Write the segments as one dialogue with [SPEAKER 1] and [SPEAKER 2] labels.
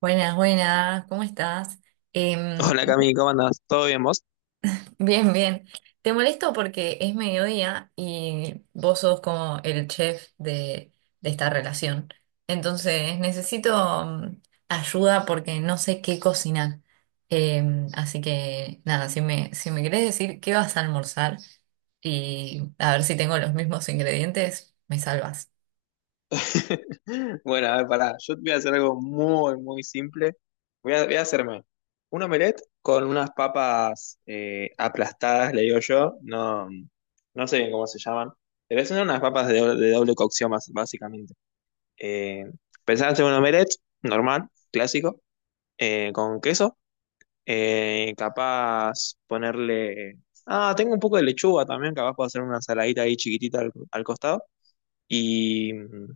[SPEAKER 1] Buenas, buenas, ¿cómo estás? Em,
[SPEAKER 2] Hola Cami, ¿cómo andas? ¿Todo bien vos?
[SPEAKER 1] bien. Te molesto porque es mediodía y vos sos como el chef de esta relación. Entonces necesito ayuda porque no sé qué cocinar. Así que nada, si me querés decir qué vas a almorzar y a ver si tengo los mismos ingredientes, me salvas.
[SPEAKER 2] Bueno, a ver, pará. Yo te voy a hacer algo muy, muy simple. Voy a hacerme un omelette con unas papas aplastadas, le digo yo. No, no sé bien cómo se llaman. Pero son unas papas de doble cocción, básicamente. Eh, Pensaba hacer un omelette normal, clásico, con queso. Capaz ponerle... Ah, tengo un poco de lechuga también, capaz puedo hacer una ensaladita ahí chiquitita al costado. Y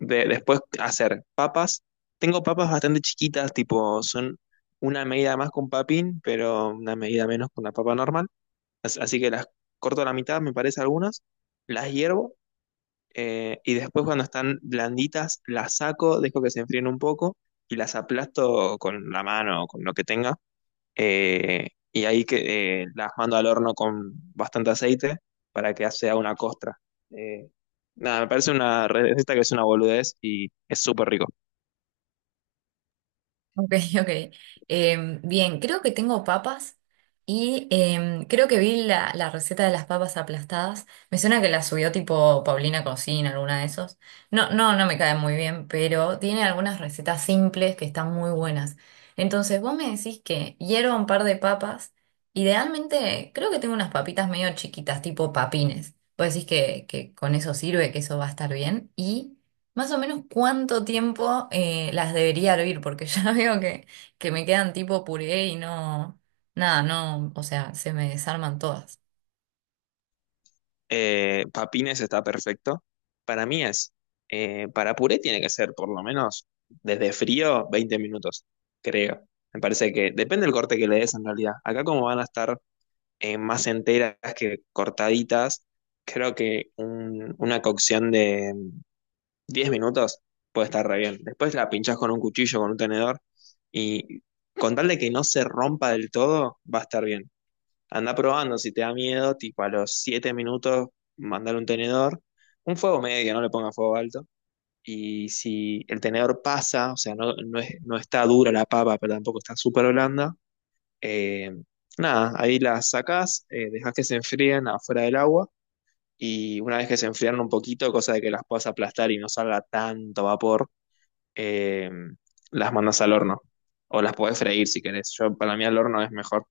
[SPEAKER 2] después hacer papas. Tengo papas bastante chiquitas, tipo, son una medida más con papín, pero una medida menos con una papa normal. Así que las corto a la mitad, me parece algunas, las hiervo, y después cuando están blanditas las saco, dejo que se enfríen un poco y las aplasto con la mano o con lo que tenga, y ahí que, las mando al horno con bastante aceite para que sea una costra. Eh, nada, Me parece una receta que es una boludez y es súper rico.
[SPEAKER 1] Ok, ok. Bien, creo que tengo papas y creo que vi la receta de las papas aplastadas. Me suena que la subió tipo Paulina Cocina, alguna de esos. No me cae muy bien, pero tiene algunas recetas simples que están muy buenas. Entonces, vos me decís que hierva un par de papas. Idealmente, creo que tengo unas papitas medio chiquitas, tipo papines. Vos decís que con eso sirve, que eso va a estar bien. Y más o menos cuánto tiempo las debería hervir, porque ya veo que me quedan tipo puré y no, nada, no, o sea, se me desarman todas.
[SPEAKER 2] Papines está perfecto. Para mí es, para puré tiene que ser por lo menos desde frío 20 minutos, creo. Me parece que depende del corte que le des en realidad. Acá como van a estar, más enteras que cortaditas, creo que una cocción de 10 minutos puede estar re bien. Después la pinchás con un cuchillo, con un tenedor, y con tal de que no se rompa del todo, va a estar bien. Anda probando, si te da miedo, tipo a los 7 minutos, mandar un tenedor, un fuego medio, no le ponga fuego alto. Y si el tenedor pasa, o sea, no está dura la papa, pero tampoco está súper blanda, eh, nada, ahí las sacás, dejás que se enfríen afuera del agua. Y una vez que se enfriaron un poquito, cosa de que las puedas aplastar y no salga tanto vapor, eh, las mandas al horno. O las podés freír si querés. Yo, para mí al horno es mejor.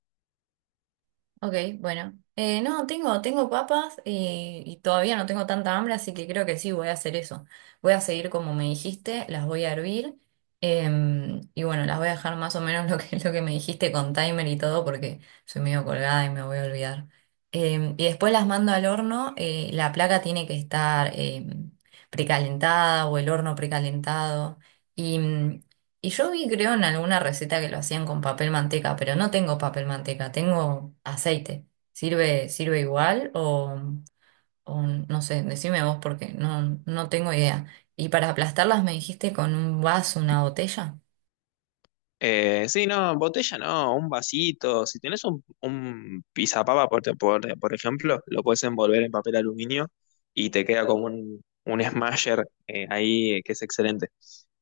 [SPEAKER 1] Ok, bueno. No, tengo, tengo papas y todavía no tengo tanta hambre, así que creo que sí voy a hacer eso. Voy a seguir como me dijiste, las voy a hervir y bueno, las voy a dejar más o menos lo que me dijiste con timer y todo porque soy medio colgada y me voy a olvidar. Y después las mando al horno, la placa tiene que estar precalentada o el horno precalentado. Y y yo vi, creo, en alguna receta que lo hacían con papel manteca, pero no tengo papel manteca, tengo aceite. ¿Sirve, sirve igual o no sé, decime vos porque no tengo idea. Y para aplastarlas me dijiste con un vaso, una botella.
[SPEAKER 2] Sí, no, botella no, un vasito. Si tenés un pisapapa, por ejemplo, lo puedes envolver en papel aluminio y te queda como un smasher ahí, que es excelente.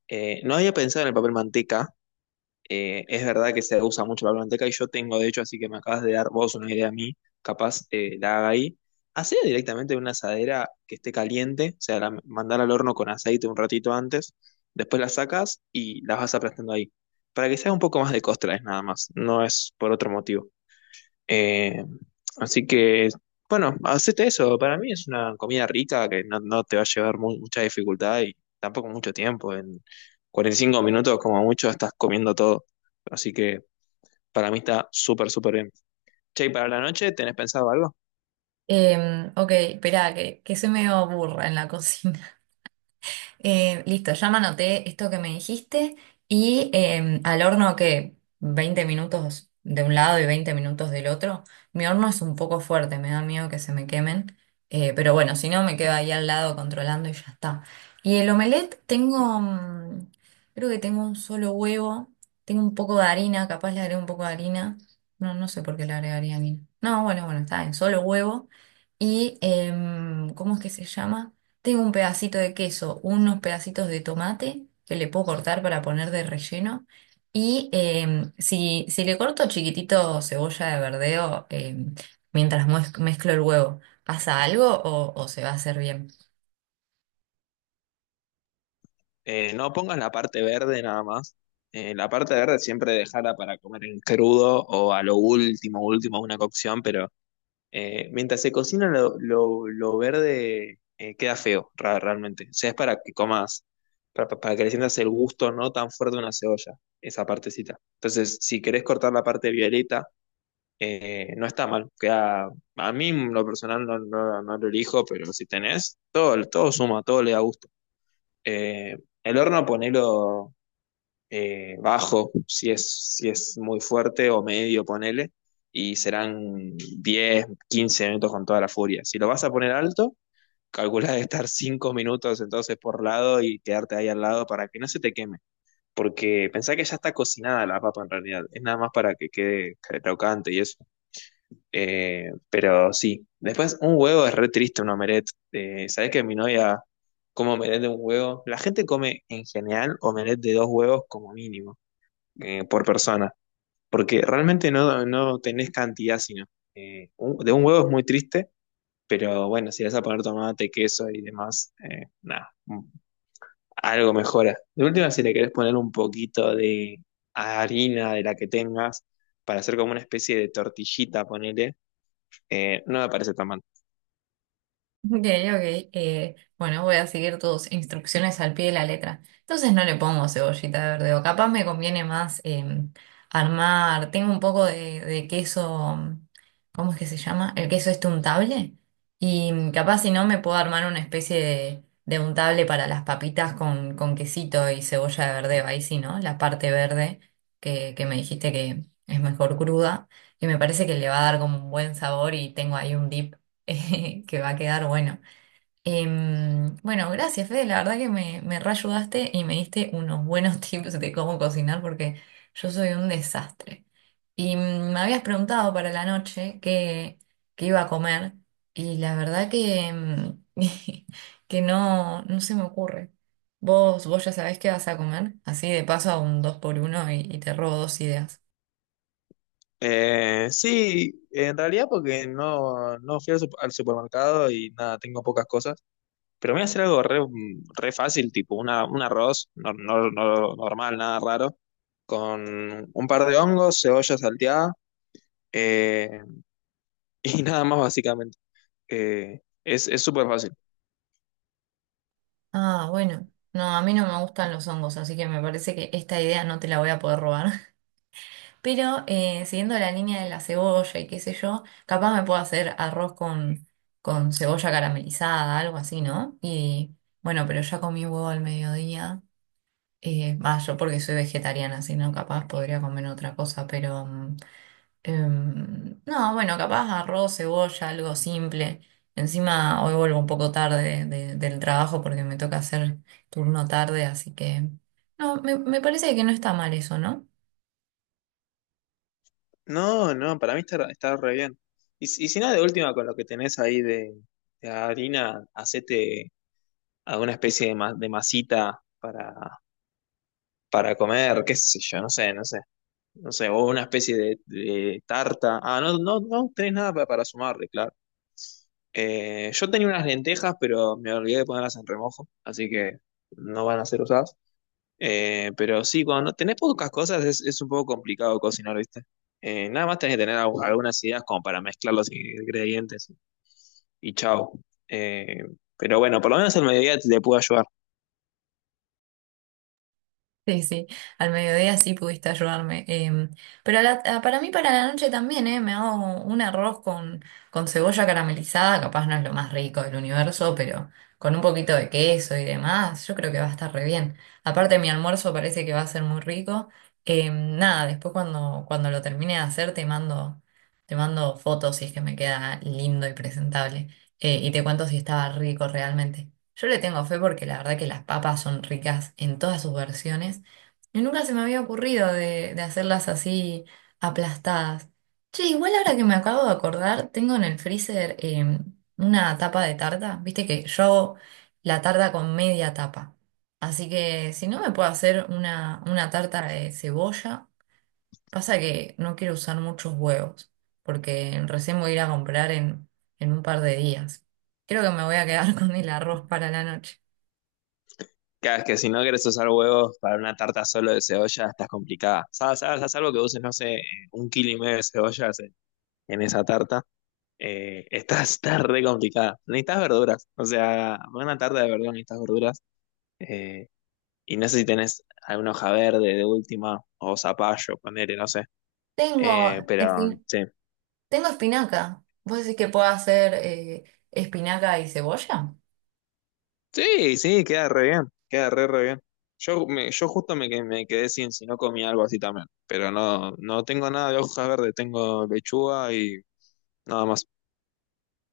[SPEAKER 2] No había pensado en el papel manteca. Es verdad que se usa mucho la biblioteca y yo tengo, de hecho, así que me acabas de dar vos una idea a mí, capaz la haga ahí. Hacer directamente una asadera que esté caliente, o sea, mandar al horno con aceite un ratito antes, después la sacas y las vas aplastando ahí. Para que sea un poco más de costra, es nada más, no es por otro motivo. Eh, Así que, bueno, hacete eso. Para mí es una comida rica que no te va a llevar mucha dificultad y tampoco mucho tiempo. En 45 minutos, como mucho, estás comiendo todo. Así que para mí está súper, súper bien. Che, ¿y para la noche tenés pensado algo?
[SPEAKER 1] Ok, espera, que soy medio burra en la cocina. Listo, ya me anoté esto que me dijiste y al horno que 20 minutos de un lado y 20 minutos del otro. Mi horno es un poco fuerte, me da miedo que se me quemen, pero bueno, si no me quedo ahí al lado controlando y ya está. Y el omelette tengo, mm, creo que tengo un solo huevo, tengo un poco de harina, capaz le agrego un poco de harina. No, no sé por qué le agregaría harina. No, bueno, bueno, está bien, solo huevo. Y, ¿cómo es que se llama? Tengo un pedacito de queso, unos pedacitos de tomate que le puedo cortar para poner de relleno. Y si le corto chiquitito cebolla de verdeo mientras mezclo el huevo, ¿pasa algo o se va a hacer bien?
[SPEAKER 2] No pongas la parte verde nada más. La parte verde siempre dejarla para comer en crudo o a lo último, último, una cocción. Pero mientras se cocina lo verde, queda feo, realmente. O sea, es para que comas, para que le sientas el gusto no tan fuerte de una cebolla, esa partecita. Entonces, si querés cortar la parte violeta, no está mal. Queda, a mí en lo personal no lo elijo, pero si tenés, todo, todo suma, todo le da gusto. Eh, el horno ponelo, bajo, si es muy fuerte o medio, ponele, y serán 10 15 minutos con toda la furia. Si lo vas a poner alto, calcula de estar 5 minutos entonces por lado y quedarte ahí al lado para que no se te queme. Porque pensá que ya está cocinada la papa en realidad, es nada más para que quede crocante y eso. Pero sí, después un huevo es re triste, un omelette. ¿Sabés que mi novia come omelette de un huevo? La gente come en general omelette de dos huevos como mínimo, por persona, porque realmente no tenés cantidad, sino de un huevo es muy triste, pero bueno, si le vas a poner tomate, queso y demás, nada, mm, algo mejora. De última, si le querés poner un poquito de harina de la que tengas para hacer como una especie de tortillita, ponele, no me parece tan mal.
[SPEAKER 1] Ok, ok. Eh, bueno, voy a seguir tus instrucciones al pie de la letra. Entonces no le pongo cebollita verde o capaz me conviene más armar. Tengo un poco de queso, mm, ¿cómo es que se llama? El queso este untable. Y mm, capaz si no me puedo armar una especie de untable para las papitas con quesito y cebolla de verdeo. Ahí sí, ¿no? La parte verde que me dijiste que es mejor cruda. Y me parece que le va a dar como un buen sabor y tengo ahí un dip que va a quedar bueno. Bueno, gracias, Fede. La verdad que me reayudaste y me diste unos buenos tips de cómo cocinar porque yo soy un desastre. Y mm, me habías preguntado para la noche qué iba a comer y la verdad que, mm, que no se me ocurre. Vos ya sabés qué vas a comer? Así de paso a un dos por uno y te robo dos ideas.
[SPEAKER 2] Sí, en realidad porque no fui al al supermercado y nada, tengo pocas cosas. Pero voy a hacer algo re fácil, tipo un arroz normal, nada raro, con un par de hongos, cebolla salteada, eh, y nada más básicamente. Es súper fácil.
[SPEAKER 1] Ah, bueno. No, a mí no me gustan los hongos, así que me parece que esta idea no te la voy a poder robar. Pero siguiendo la línea de la cebolla y qué sé yo, capaz me puedo hacer arroz con cebolla caramelizada, algo así, ¿no? Y bueno, pero ya comí huevo al mediodía. Va, yo porque soy vegetariana, si no, capaz podría comer otra cosa, pero mm, em, no, bueno, capaz arroz, cebolla, algo simple. Encima hoy vuelvo un poco tarde del trabajo porque me toca hacer turno tarde, así que no, me parece que no está mal eso, ¿no?
[SPEAKER 2] No, no, para mí está re bien. Y si no, de última, con lo que tenés ahí de harina, hacete alguna especie de masita para comer, qué sé yo, no sé. No sé, o una especie de tarta. Ah, no tenés nada para sumarle, claro. Yo tenía unas lentejas, pero me olvidé de ponerlas en remojo, así que no van a ser usadas. Pero sí, cuando no tenés pocas cosas es un poco complicado cocinar, ¿viste? Nada más tenés que tener algunas ideas como para mezclar los ingredientes y chao. Eh, pero bueno, por lo menos el mediodía te puedo ayudar.
[SPEAKER 1] Sí, sí, al mediodía sí pudiste ayudarme. Em, pero para mí, para la noche también, me hago un arroz con cebolla caramelizada, capaz no es lo más rico del universo, pero con un poquito de queso y demás, yo creo que va a estar re bien. Aparte, mi almuerzo parece que va a ser muy rico. Em, nada, después cuando lo termine de hacer te mando fotos si es que me queda lindo y presentable. Eh, y te cuento si estaba rico realmente. Yo le tengo fe porque la verdad que las papas son ricas en todas sus versiones y nunca se me había ocurrido de hacerlas así aplastadas. Che, igual ahora que me acabo de acordar, tengo en el freezer una tapa de tarta. Viste que yo hago la tarta con media tapa. Así que si no me puedo hacer una tarta de cebolla, pasa que no quiero usar muchos huevos porque recién voy a ir a comprar en un par de días. Creo que me voy a quedar con el arroz para la noche.
[SPEAKER 2] Cada vez que si no quieres usar huevos para una tarta solo de cebolla, estás complicada. ¿Sabes? ¿Sabes? Haz algo que uses, no sé, 1,5 kilos de cebollas en esa tarta. Está, está re complicada. Necesitas verduras. O sea, para una tarta de verdura necesitas verduras. Eh, y no sé si tenés alguna hoja verde de última o zapallo, ponele, no sé.
[SPEAKER 1] Tengo,
[SPEAKER 2] Pero
[SPEAKER 1] espi-
[SPEAKER 2] sí.
[SPEAKER 1] tengo espinaca. ¿Vos decís que puedo hacer espinaca y cebolla?
[SPEAKER 2] Sí, sí, queda re bien. Queda re, re bien. Yo, me, yo justo me, que- Me quedé sin si no comí algo así también. Pero no tengo nada de hojas verdes. Tengo lechuga y nada más.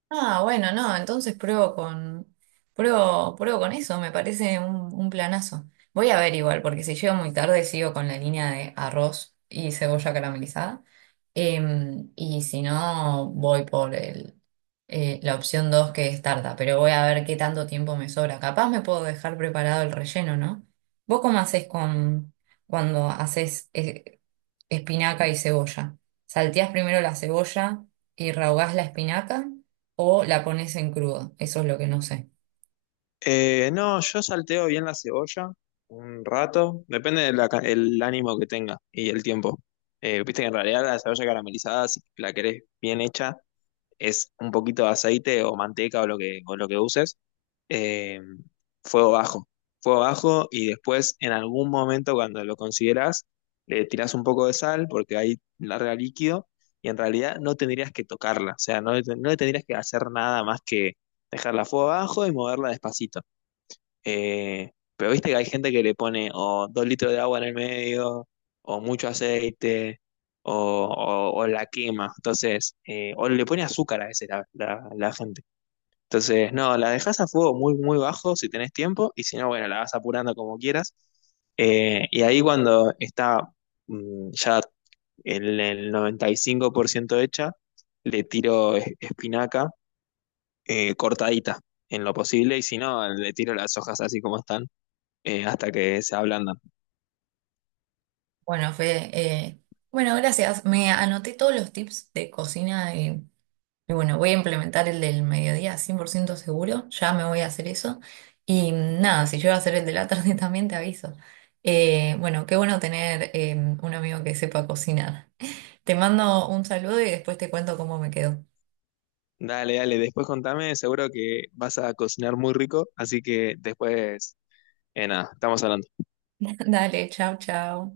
[SPEAKER 1] Ah, bueno, no, entonces pruebo, pruebo con eso, me parece un planazo. Voy a ver igual, porque si llego muy tarde sigo con la línea de arroz y cebolla caramelizada. Em, y si no, voy por la opción 2 que es tarta, pero voy a ver qué tanto tiempo me sobra. Capaz me puedo dejar preparado el relleno, ¿no? ¿Vos cómo haces cuando haces espinaca y cebolla? ¿Salteás primero la cebolla y rehogás la espinaca? ¿O la pones en crudo? Eso es lo que no sé.
[SPEAKER 2] No, yo salteo bien la cebolla un rato, depende del el ánimo que tenga y el tiempo. Viste que en realidad la cebolla caramelizada, si la querés bien hecha, es un poquito de aceite o manteca o lo que uses, eh, fuego bajo. Fuego bajo y después en algún momento cuando lo consideras, le tirás un poco de sal porque ahí larga líquido y en realidad no tendrías que tocarla, o sea, no, no le tendrías que hacer nada más que dejarla a fuego bajo y moverla despacito. Eh, pero viste que hay gente que le pone o 2 litros de agua en el medio, o mucho aceite, o la quema. Entonces, o le pone azúcar a veces la gente. Entonces, no, la dejas a fuego muy, muy bajo si tenés tiempo, y si no, bueno, la vas apurando como quieras. Y ahí cuando está ya el 95% hecha, le tiro espinaca, cortadita en lo posible, y si no, le tiro las hojas así como están, hasta que se ablandan.
[SPEAKER 1] Bueno, Fede, bueno, gracias. Me anoté todos los tips de cocina y bueno, voy a implementar el del mediodía 100% ciento seguro. Ya me voy a hacer eso. Y mm, nada, si yo a hacer el de la tarde también te aviso. Bueno, qué bueno tener un amigo que sepa cocinar. Te mando un saludo y después te cuento cómo me quedó.
[SPEAKER 2] Dale, dale, después contame, seguro que vas a cocinar muy rico, así que después, nada, estamos hablando.
[SPEAKER 1] Dale, chao, chao.